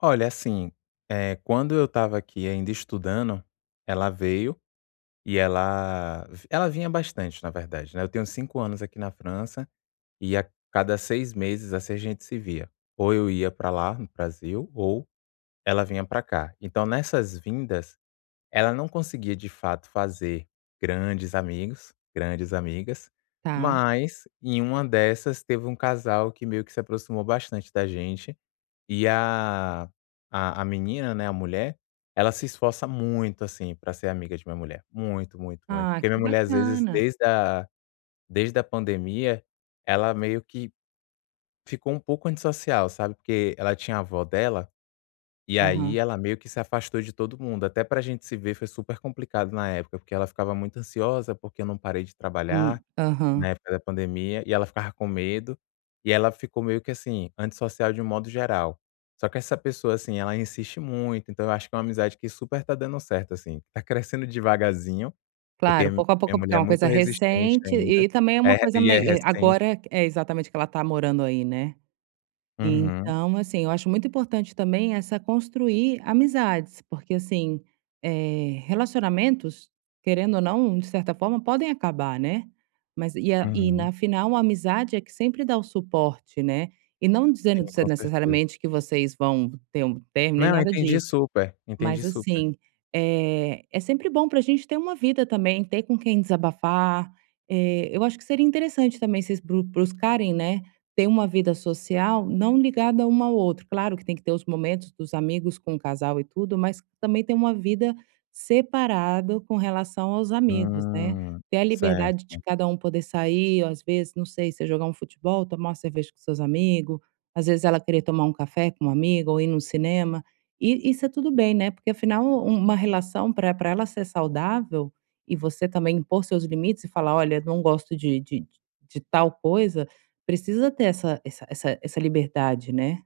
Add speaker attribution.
Speaker 1: Olha, assim, eh, quando eu estava aqui ainda estudando, ela veio, e ela vi ela vinha bastante na verdade, né, eu tenho 5 anos aqui na França, e a cada 6 meses, assim, a gente se via. Ou eu ia pra lá, no Brasil ou ela vinha pra cá. Então, nessas vindas, ela não conseguia de fato fazer grandes amigos, grandes amigas,
Speaker 2: Tá.
Speaker 1: mas em uma dessas teve um casal que meio que se aproximou bastante da gente, eh, a a a menina, né, a mulher, ela se esforça muito assim, pra ser amiga de minha mulher, muito, muito, muito.
Speaker 2: Ah,
Speaker 1: Porque minha
Speaker 2: que
Speaker 1: mulher, as vezes,
Speaker 2: bacana.
Speaker 1: desde a desde a pandemia, ela meio que ficou um pouco antissocial, sabe, porque ela tinha a vó dela, e aí
Speaker 2: Aham.
Speaker 1: ela meio que se afastou de todo mundo. Até pra gente se ver, foi super complicado na época, porque ela ficava muito ansiosa, porque eu não parei de
Speaker 2: Hum.
Speaker 1: trabalhar na
Speaker 2: Aham.
Speaker 1: época da pandemia, e ela ficava com medo. E ela ficou meio que assim, antissocial de um modo geral. Só que essa pessoa, assim, ela insiste muito, então, eu acho que é uma amizade que super tá dando certo, assim, tá crescendo devagarzinho, porque
Speaker 2: Claro, pouco a
Speaker 1: minha
Speaker 2: pouco porque é
Speaker 1: mulher é
Speaker 2: uma coisa
Speaker 1: muito resistente
Speaker 2: recente
Speaker 1: ainda,
Speaker 2: e também é
Speaker 1: eh,
Speaker 2: uma coisa
Speaker 1: e é
Speaker 2: mei eh,
Speaker 1: recente.
Speaker 2: agora que é exatamente que ela tá morando aí, né?
Speaker 1: Uhum.
Speaker 2: Então assim, acho muito importante também essa construir amizades, porque assim, eh, relacionamentos querendo ou não, de certa forma podem acabar, né. Mas e a e
Speaker 1: Uhum.
Speaker 2: na final uma amizade é que sempre dá o suporte, né. E não dizendo
Speaker 1: Sim,
Speaker 2: de
Speaker 1: com
Speaker 2: ser
Speaker 1: certeza.
Speaker 2: necessariamente que vocês vão ter um término, nem
Speaker 1: Não,
Speaker 2: nada
Speaker 1: entendi
Speaker 2: disso,
Speaker 1: super.
Speaker 2: mas
Speaker 1: Entendi super.
Speaker 2: assim, eh, é sempre bom pra gente ter uma vida também, ter com quem desabafar. Eh, eu acho que seria interessante também vocês brus buscarem, né, ter uma vida social não ligada uma ao outro. Claro que tem que ter os momentos dos amigos com o casal e tudo, mas também ter uma vida separado com relação aos amigos, né.
Speaker 1: Hum,
Speaker 2: Ter a liberdade de
Speaker 1: certo.
Speaker 2: cada um poder sair ou as vezes, não sei, se é jogar um futebol? Tomar uma cerveja com seus amigo. As vezes, ela querer tomar um café com uma amiga ou ir no cinema. E e isso é tudo bem, né. Porque afinal um uma relação pra pra ela ser saudável e você também impor seus limites e falar: "Olha não gosto de de de tal coisa". Precisa ter essa essa essa essa liberdade, né?